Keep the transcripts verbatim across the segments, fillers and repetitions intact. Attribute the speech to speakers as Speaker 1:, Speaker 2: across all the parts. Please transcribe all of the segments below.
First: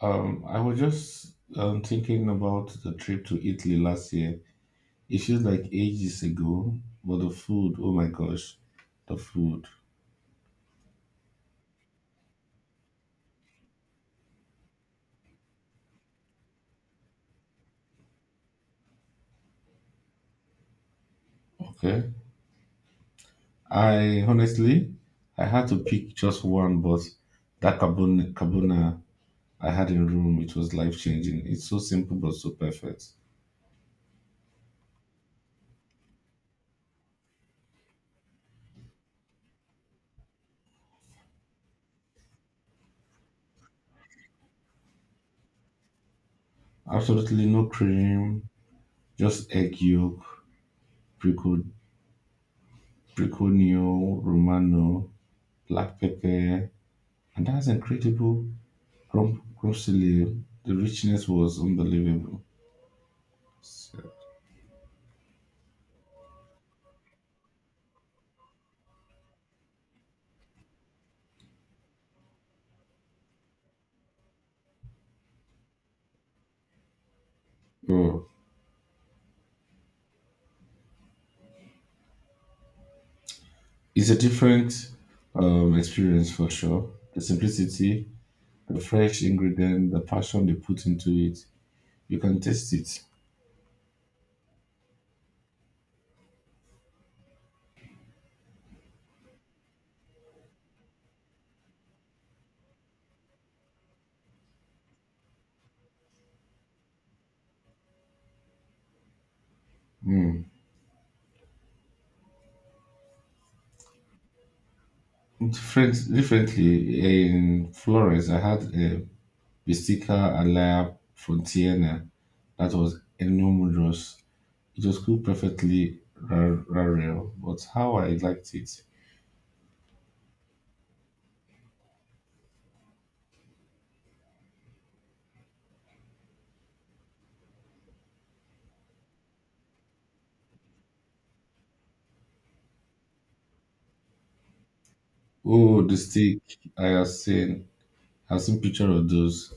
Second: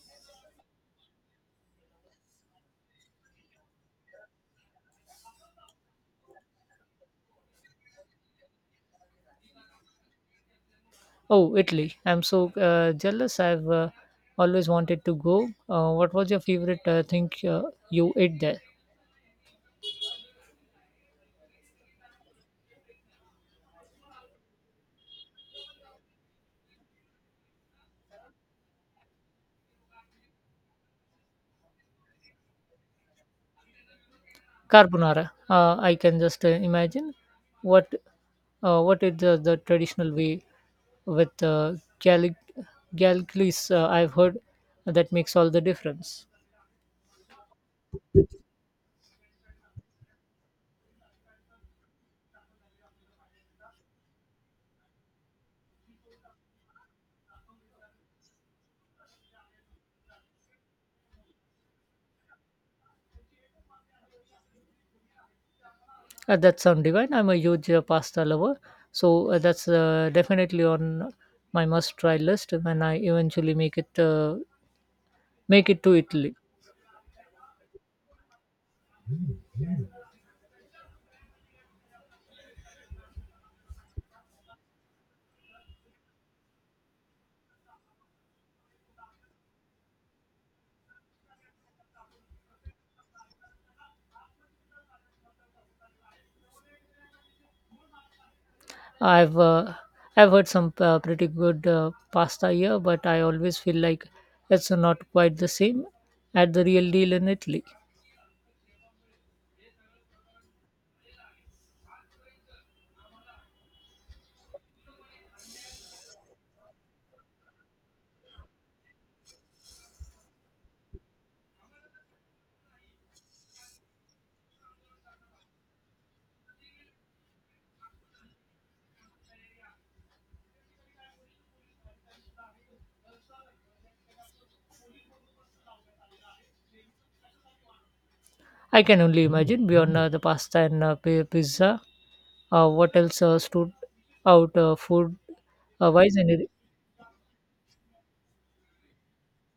Speaker 1: Um, I was just um, thinking about the trip to Italy last year. It feels like ages ago, but the food, oh my gosh, the food.
Speaker 2: Oh, Italy. I'm so uh, jealous. I've uh, Always wanted to go. Uh, what was your favorite uh, thing uh, you ate there?
Speaker 1: Okay. I honestly, I had to pick just one, but that carbon carbona I had in Rome, it was life changing. It's so simple but so perfect.
Speaker 2: Carbonara. Uh, I can just uh, imagine what uh, what is the, the traditional way with uh, Gallic Gallicles. Uh, I've heard that makes all the difference.
Speaker 1: Absolutely no cream, just egg yolk, brico, briconio, romano, black pepper, and that's incredible Rob Rosalie, the richness was unbelievable. So,
Speaker 2: Uh, that sounds divine. I'm a huge uh, pasta lover, so uh, that's uh, definitely on my must-try list when I eventually make it uh, make it to Italy.
Speaker 1: oh, it's a different um, experience for sure. The simplicity, the fresh ingredient, the passion they put into it, you can taste it.
Speaker 2: I've uh, I've heard some uh, pretty good uh, pasta here, but I always feel like it's not quite the same at the real deal in Italy.
Speaker 1: Mm. Different, differently in Florence, I had a Bistica Alaya Frontiana that was enormous. It was cooked perfectly ra- rare, but how I liked it.
Speaker 2: I can only imagine beyond uh, the pasta and uh, pi- pizza. Uh, what else uh, stood out uh, food
Speaker 1: Oh,
Speaker 2: uh,
Speaker 1: the
Speaker 2: wise?
Speaker 1: steak
Speaker 2: And
Speaker 1: I have seen I've seen picture of those.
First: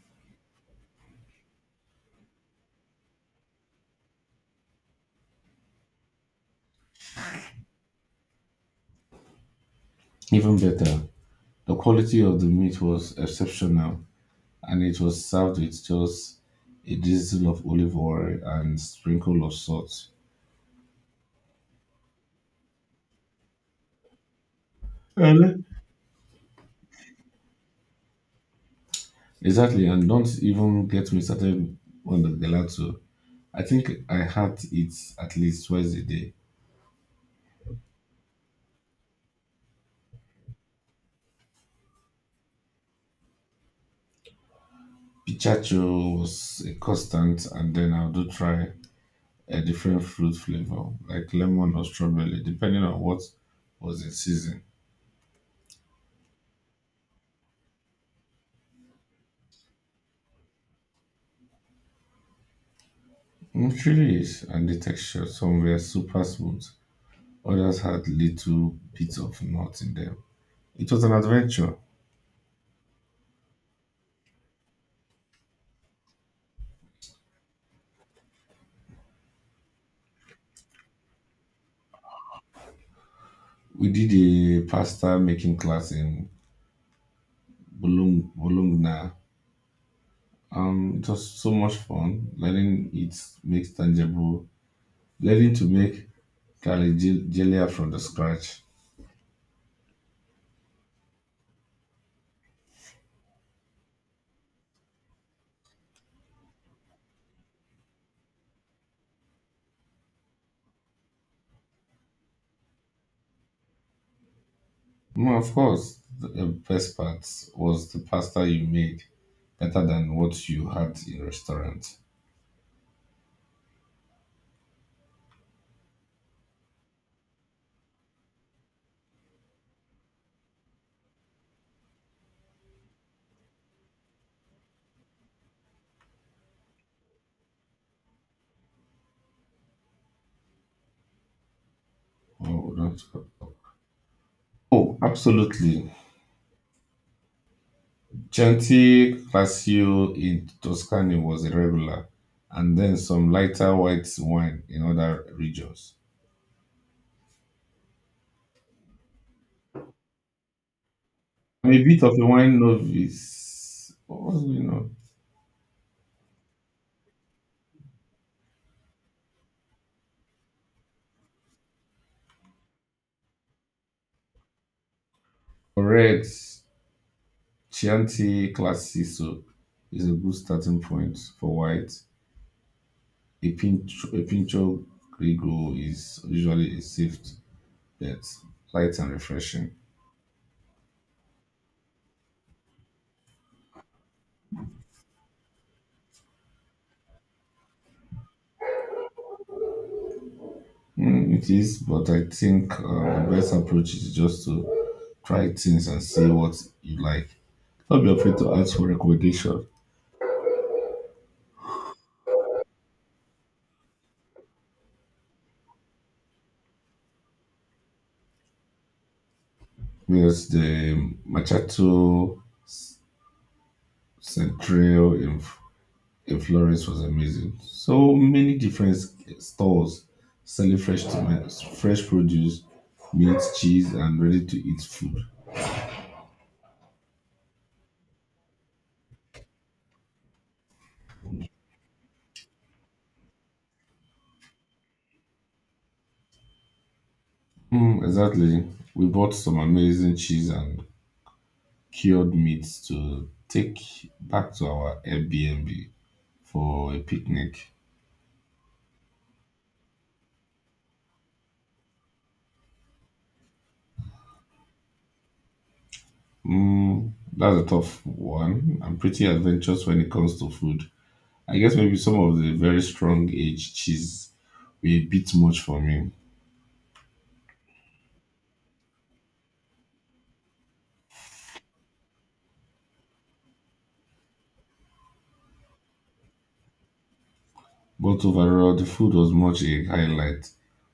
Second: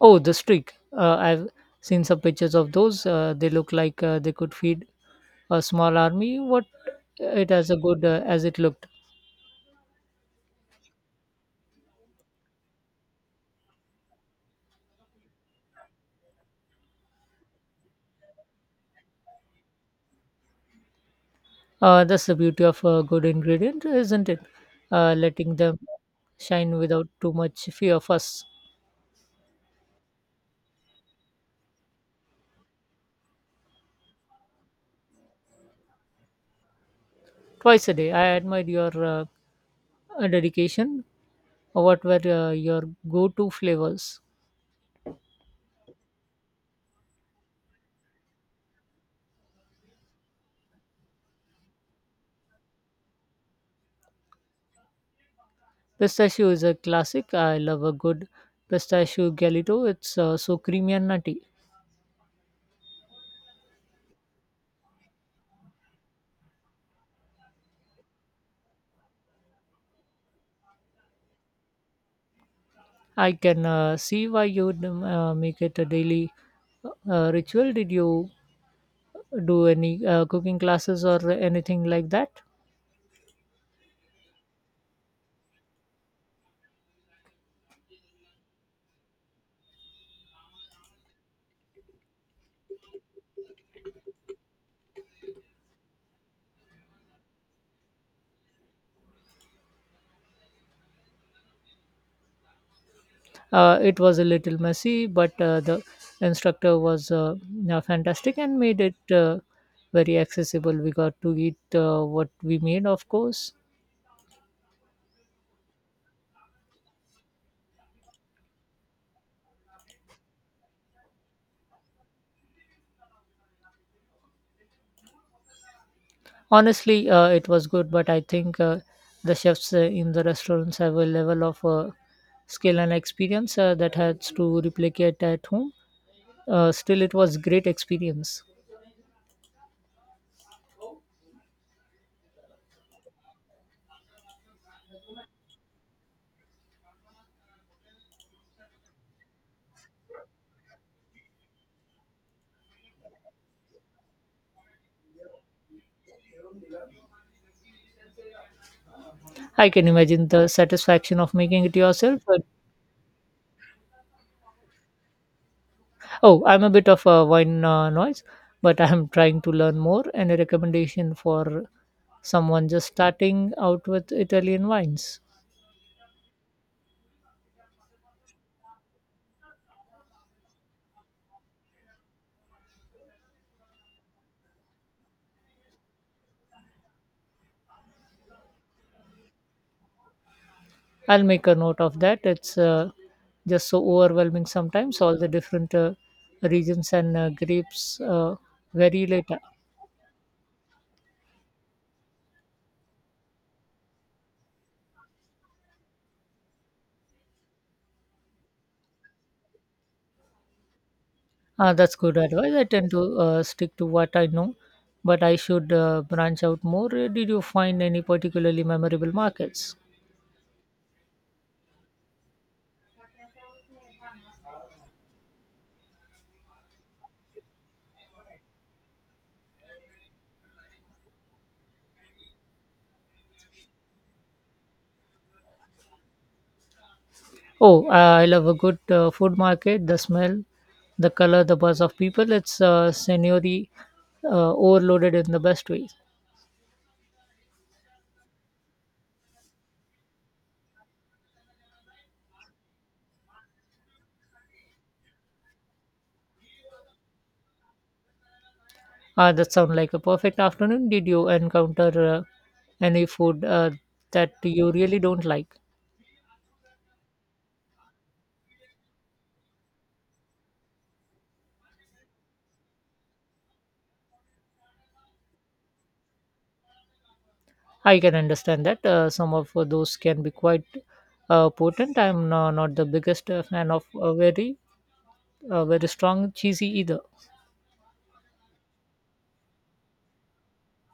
Speaker 2: oh, the streak. Uh, I've seen some pictures of those. Uh, they look like uh, they could feed a small army. What uh, it as a good uh, as it looked.
Speaker 1: Even better, the quality of the meat was exceptional, and it was served with just a drizzle of olive oil and sprinkle of salt.
Speaker 2: Uh, that's the beauty of a good ingredient, isn't it? Uh, letting
Speaker 1: Really?
Speaker 2: them shine without too much fear of us.
Speaker 1: Exactly, and don't even get me started on the gelato. I think I had it at least twice a day.
Speaker 2: Twice a day, I admired your uh, uh, dedication. Uh, What were uh, your go-to flavors?
Speaker 1: Pichacho was a constant, and then I do try a different fruit flavor, like lemon or strawberry, depending on what was in season.
Speaker 2: Pistachio is a classic. I love a good pistachio galito. It's uh, so creamy and nutty.
Speaker 1: It really is, and the texture, some were super smooth, others had little bits of nuts in them. It was an adventure.
Speaker 2: I can uh, see why you would um, uh, make it a daily uh, ritual. Did you do any uh, cooking classes or anything like that?
Speaker 1: We did a pasta making class in Bolong- Bologna. Um, it was so much fun. Learning it makes tangible, learning to make galia from the scratch.
Speaker 2: Uh, it was a little messy, but uh, the instructor was uh, yeah, fantastic and made it uh, very accessible. We got to eat uh, what we made, of course.
Speaker 1: Mm, of course, the the best part was the pasta you made better than what you had in restaurants.
Speaker 2: Honestly, uh, it was good, but I think uh, the chefs uh, in the restaurants have a level of uh, skill and experience uh, that has to replicate at home. Uh, still, it was great experience.
Speaker 1: Oh, that's- oh, absolutely. Chianti Classico in Tuscany was a regular, and then some lighter white wine in other regions.
Speaker 2: I can imagine the satisfaction of making
Speaker 1: I'm
Speaker 2: it
Speaker 1: a bit of
Speaker 2: yourself.
Speaker 1: a wine novice. What's going on?
Speaker 2: Oh, I'm a bit of a wine uh, noise, but I'm trying to learn more. Any recommendation for someone just starting out with Italian wines?
Speaker 1: Correct. Chianti Classico is a good starting point for white, A pinch, a pincho grigio is usually a safe bet, light and refreshing.
Speaker 2: I'll make a note of that. It's uh, just so overwhelming sometimes, all the different uh, regions and uh, grapes uh, vary later.
Speaker 1: Mm, it is, but I think uh, the best approach is just to try things and see what you like. Don't be afraid to ask for recommendation.
Speaker 2: Ah, that's good advice. I tend to uh, stick to what I know, but I should uh, branch out more. Uh, Did you find any particularly memorable markets?
Speaker 1: Yes, the Machato Central in, in Florence was amazing. So many different stores selling fresh tomatoes, fresh produce, meat, cheese, and ready to eat food.
Speaker 2: Oh, uh, I love a good uh, food market. The smell, the color, the buzz of people. It's uh, sensory uh, overloaded in the best way.
Speaker 1: Mm, exactly. We bought some amazing cheese and cured meats to take back to our Airbnb for a picnic.
Speaker 2: Ah, that sounds like a perfect afternoon. Did you encounter uh, any food uh, that you really don't like?
Speaker 1: Mm, that's a tough one. I'm pretty adventurous when it comes to food. I guess maybe some of the very strong aged cheese were a bit much for me.
Speaker 2: I can understand that. Uh, some of those can be quite uh, potent. I'm no- not the biggest uh, fan of uh, very, uh, very strong cheesy either.
Speaker 1: But overall, the food was much a highlight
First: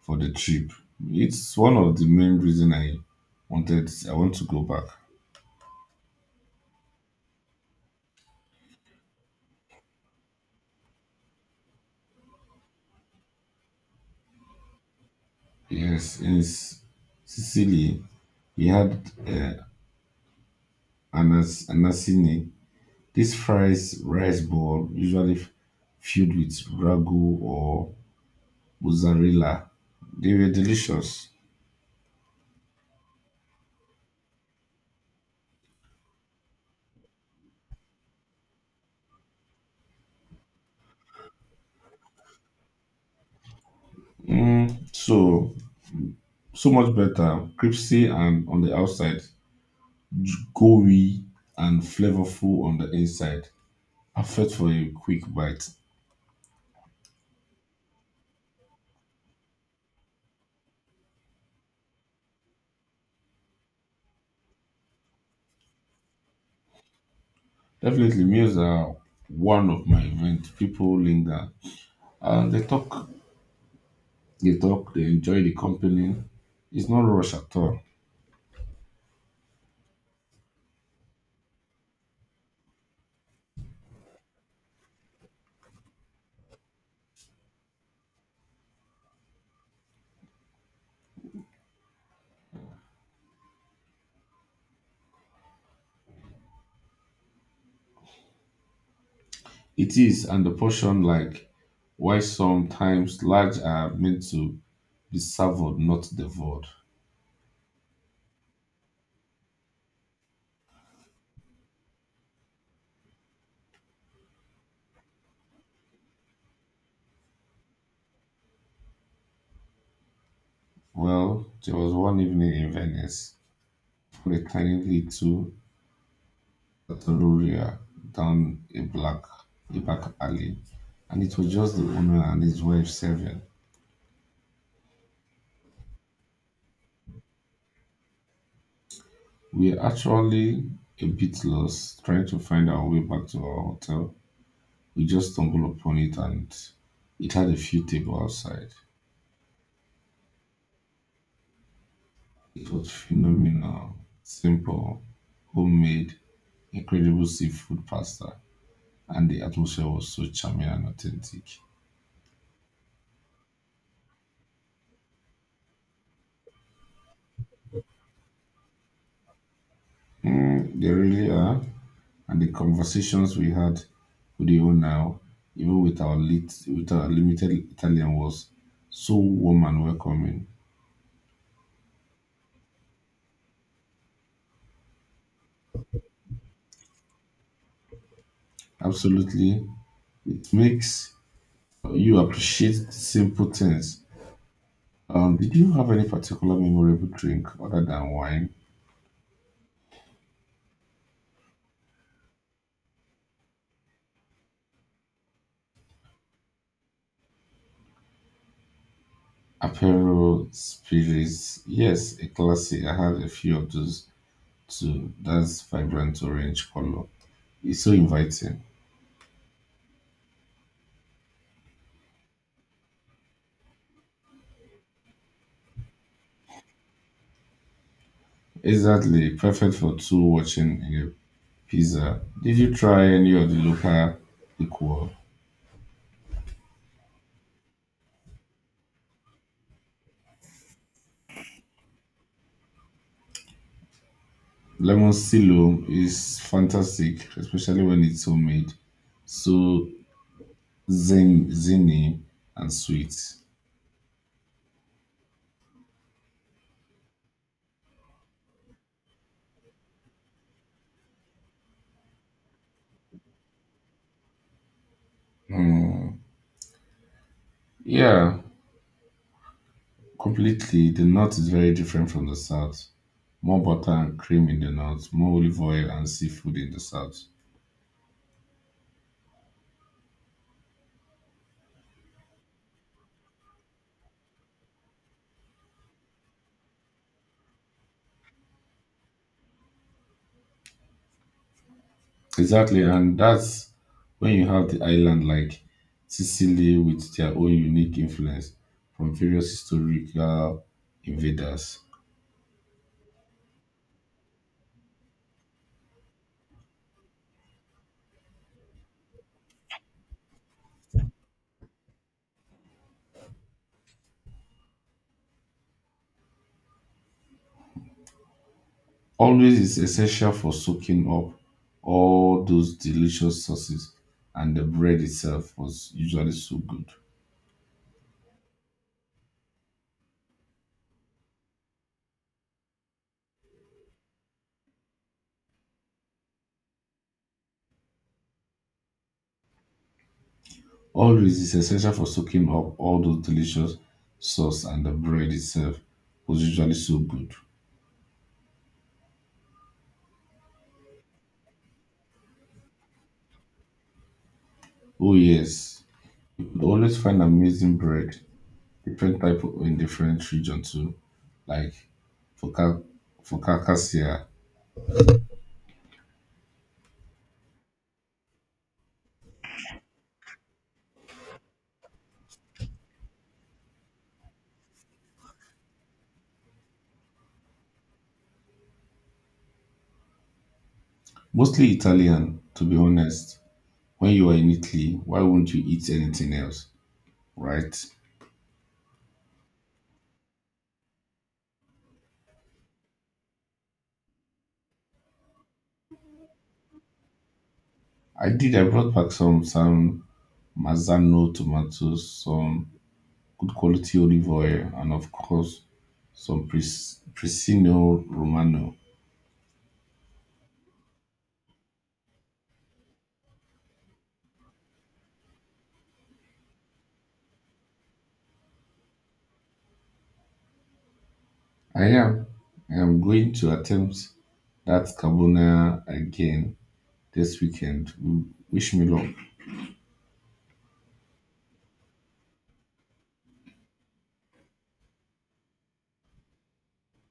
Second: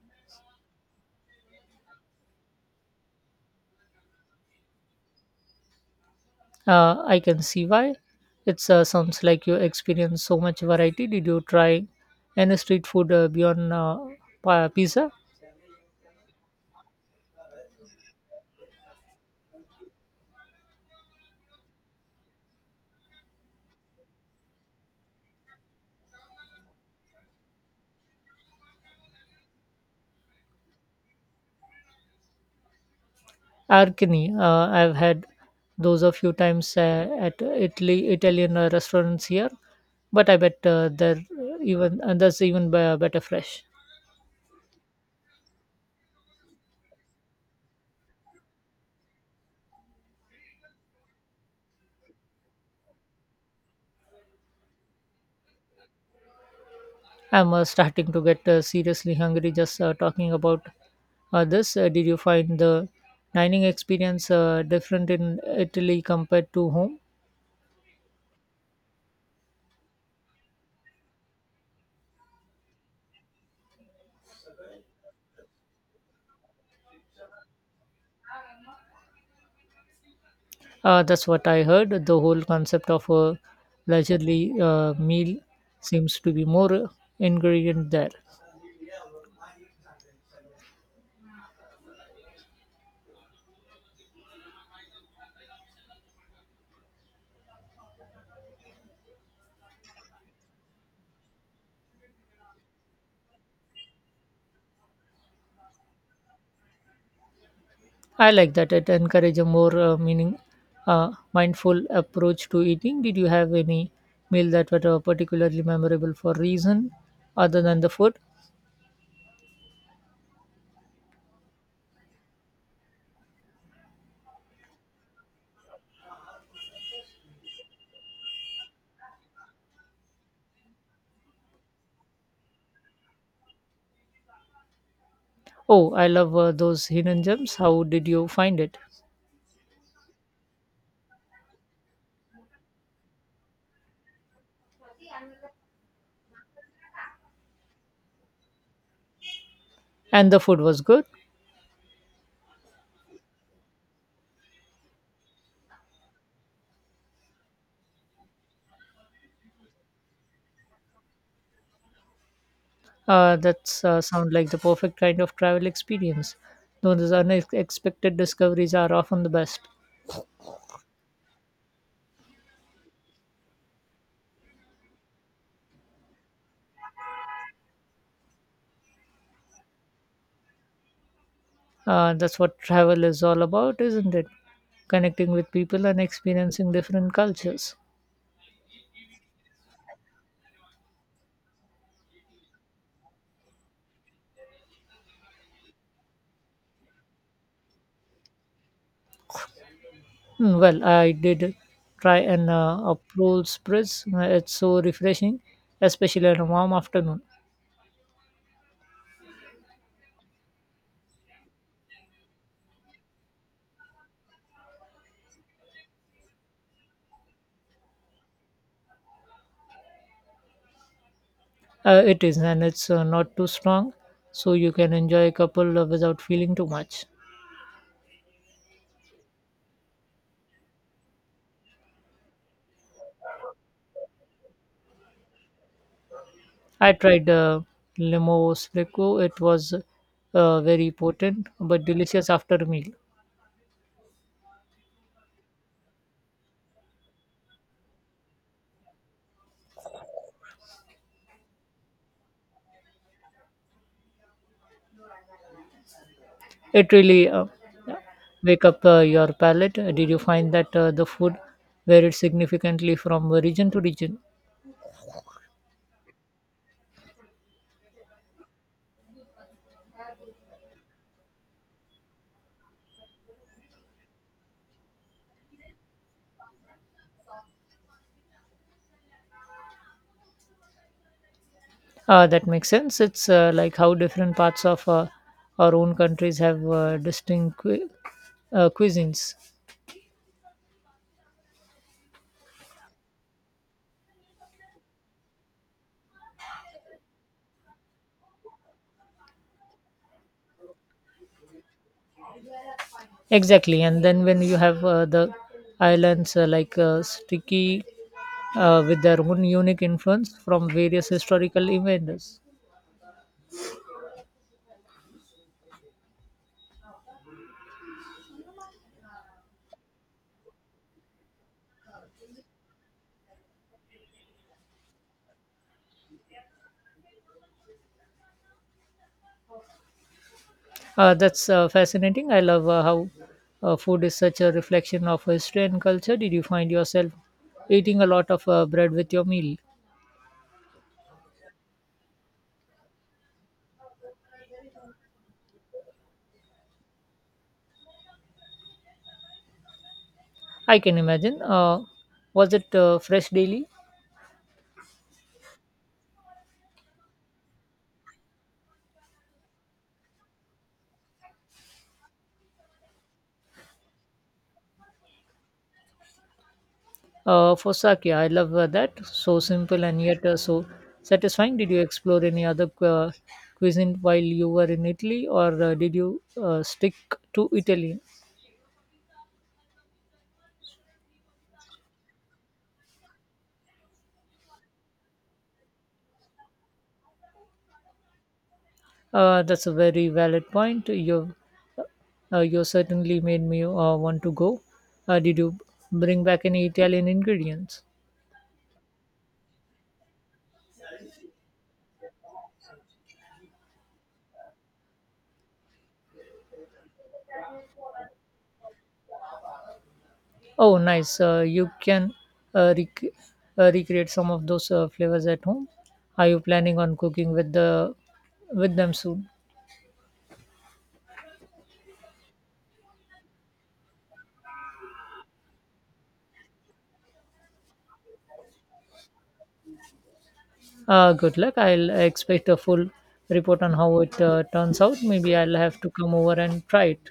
Speaker 1: for the trip. It's one of the main reason I wanted I want to go back.
Speaker 2: Uh, I can see why. It uh, sounds like you experience so much variety. Did you try any street food uh, beyond uh, pa- pizza?
Speaker 1: Yes, in S- Sicily, we had uh, anas, anasini. This fries rice ball, usually f- filled with ragu or mozzarella. They were delicious.
Speaker 2: Arcani, uh, I've had those a few times uh, at Italy Italian uh, restaurants here, but I bet uh, they're even and that's even be- better fresh.
Speaker 1: Mm, so so much better, crispy and on the outside, gooey and flavorful on the inside. Perfect for a quick bite.
Speaker 2: I'm uh, starting to get uh, seriously hungry just uh, talking about uh, this. Uh, did you find the dining experience uh, different in Italy compared to home?
Speaker 1: Definitely, meals are one of my events. People linger and they talk, they talk, they enjoy the company. It's not rush at all.
Speaker 2: Uh, that's what I heard. The whole concept of a leisurely uh, meal seems to be more uh, ingredient there.
Speaker 1: It is, and the portion like why sometimes large are meant to be savored, not devoured.
Speaker 2: I like that. It encourages a more uh, meaning, uh, mindful approach to eating. Did you have any meal that were uh, particularly memorable for reason other than the food?
Speaker 1: Well, there was one evening in Venice when a tiny little trattoria down a black a back alley, and it was just the owner and his wife serving.
Speaker 2: Oh, I love uh, those hidden gems. How did you find it?
Speaker 1: We are actually a bit lost trying to find our way back to our hotel. We just stumbled upon it, and it had a few tables outside.
Speaker 2: And the food was good.
Speaker 1: It was phenomenal, simple, homemade, incredible seafood pasta, and the atmosphere was so charming and authentic.
Speaker 2: Uh, that's uh, sound like the perfect kind of travel experience. Those unexpected discoveries are often the best.
Speaker 1: Mm, they really are. And the conversations we had with the owner, even with our lit, with our limited Italian, was so warm and welcoming.
Speaker 2: Uh, that's what travel is all about, isn't it? Connecting with people and experiencing different cultures.
Speaker 1: Absolutely, it makes you appreciate simple things. Um, did you have any particular memorable drink other than wine?
Speaker 2: Mm, well, I did try an uh, April Spritz. Uh, It's so refreshing, especially on a warm afternoon.
Speaker 1: Aperol spirits, yes, a classic. I had a few of those too. That's vibrant orange color. It's so inviting.
Speaker 2: Uh, it is, and it's uh, not too strong, so you can enjoy a couple uh, without feeling too much.
Speaker 1: Exactly, perfect for two watching a pizza. Did you try any of the local liquor?
Speaker 2: I tried uh, Limo Spreco. It was uh, very potent but delicious after a meal.
Speaker 1: Lemon silo is fantastic, especially when it's homemade. So zin- zinny and sweet.
Speaker 2: It really uh, wake up uh, your palate. Did you find that uh, the food varied significantly from region to region?
Speaker 1: Mm, yeah, completely, the north is very different from the south. More butter and cream in the north, more olive oil and seafood in the south.
Speaker 2: Uh, that makes sense. It's uh, like how different parts of uh, our own countries have uh, distinct cu- uh, cuisines.
Speaker 1: Exactly, and that's when you have the island like Sicily with their own unique influence from various historical invaders.
Speaker 2: Exactly. And then when you have uh, the islands uh, like uh, sticky uh, with their own unique influence from various historical events.
Speaker 1: Always is essential for soaking up all those delicious sauces, and the bread itself was usually so good.
Speaker 2: Uh, that's uh, fascinating. I love uh, how uh, food is such a reflection of history and culture. Did you find yourself eating a lot of uh, bread with your meal?
Speaker 1: Olives is essential for soaking up all those delicious sauce and the bread itself was usually so good.
Speaker 2: I can imagine. Uh, was it uh, fresh daily?
Speaker 1: Oh yes, you could always find amazing bread, different type o- in different region too, like for Car- for Carcassia.
Speaker 2: Uh, for sake, I love uh, that. So simple and yet uh, so satisfying. Did you explore any other uh, cuisine while you were in Italy, or uh, did you uh, stick to Italy?
Speaker 1: Mostly Italian, to be honest. When you are in Italy, why won't you eat anything else, right?
Speaker 2: Uh, that's a very valid point. You, uh, uh, you certainly made me uh, want to go. Uh, did you bring back any Italian ingredients?
Speaker 1: I did. I brought back some some Mazzano tomatoes, some good quality olive oil, and of course, some Pres- Presino Romano.
Speaker 2: Oh, nice. Uh, you can uh, rec- uh, recreate some of those uh, flavors at home. Are you planning on cooking with the with them soon?
Speaker 1: I am, I am going to attempt that carbona again this weekend. W- Wish me luck.
Speaker 2: Uh, good luck. I'll expect a full report on how it uh, turns out. Maybe I'll have to come over and try it.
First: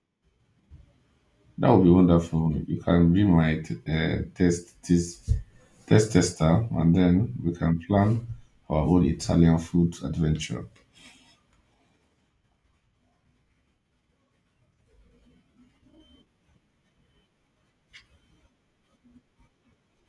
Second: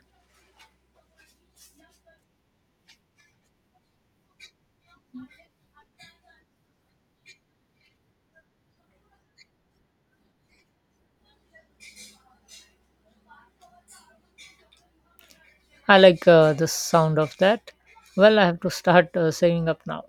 Speaker 1: That would be wonderful. You can be my t- uh, test this test tester, and then we can plan our own Italian food adventure.
Speaker 2: I like uh, the sound of that. Well, I have to start uh, saving up now.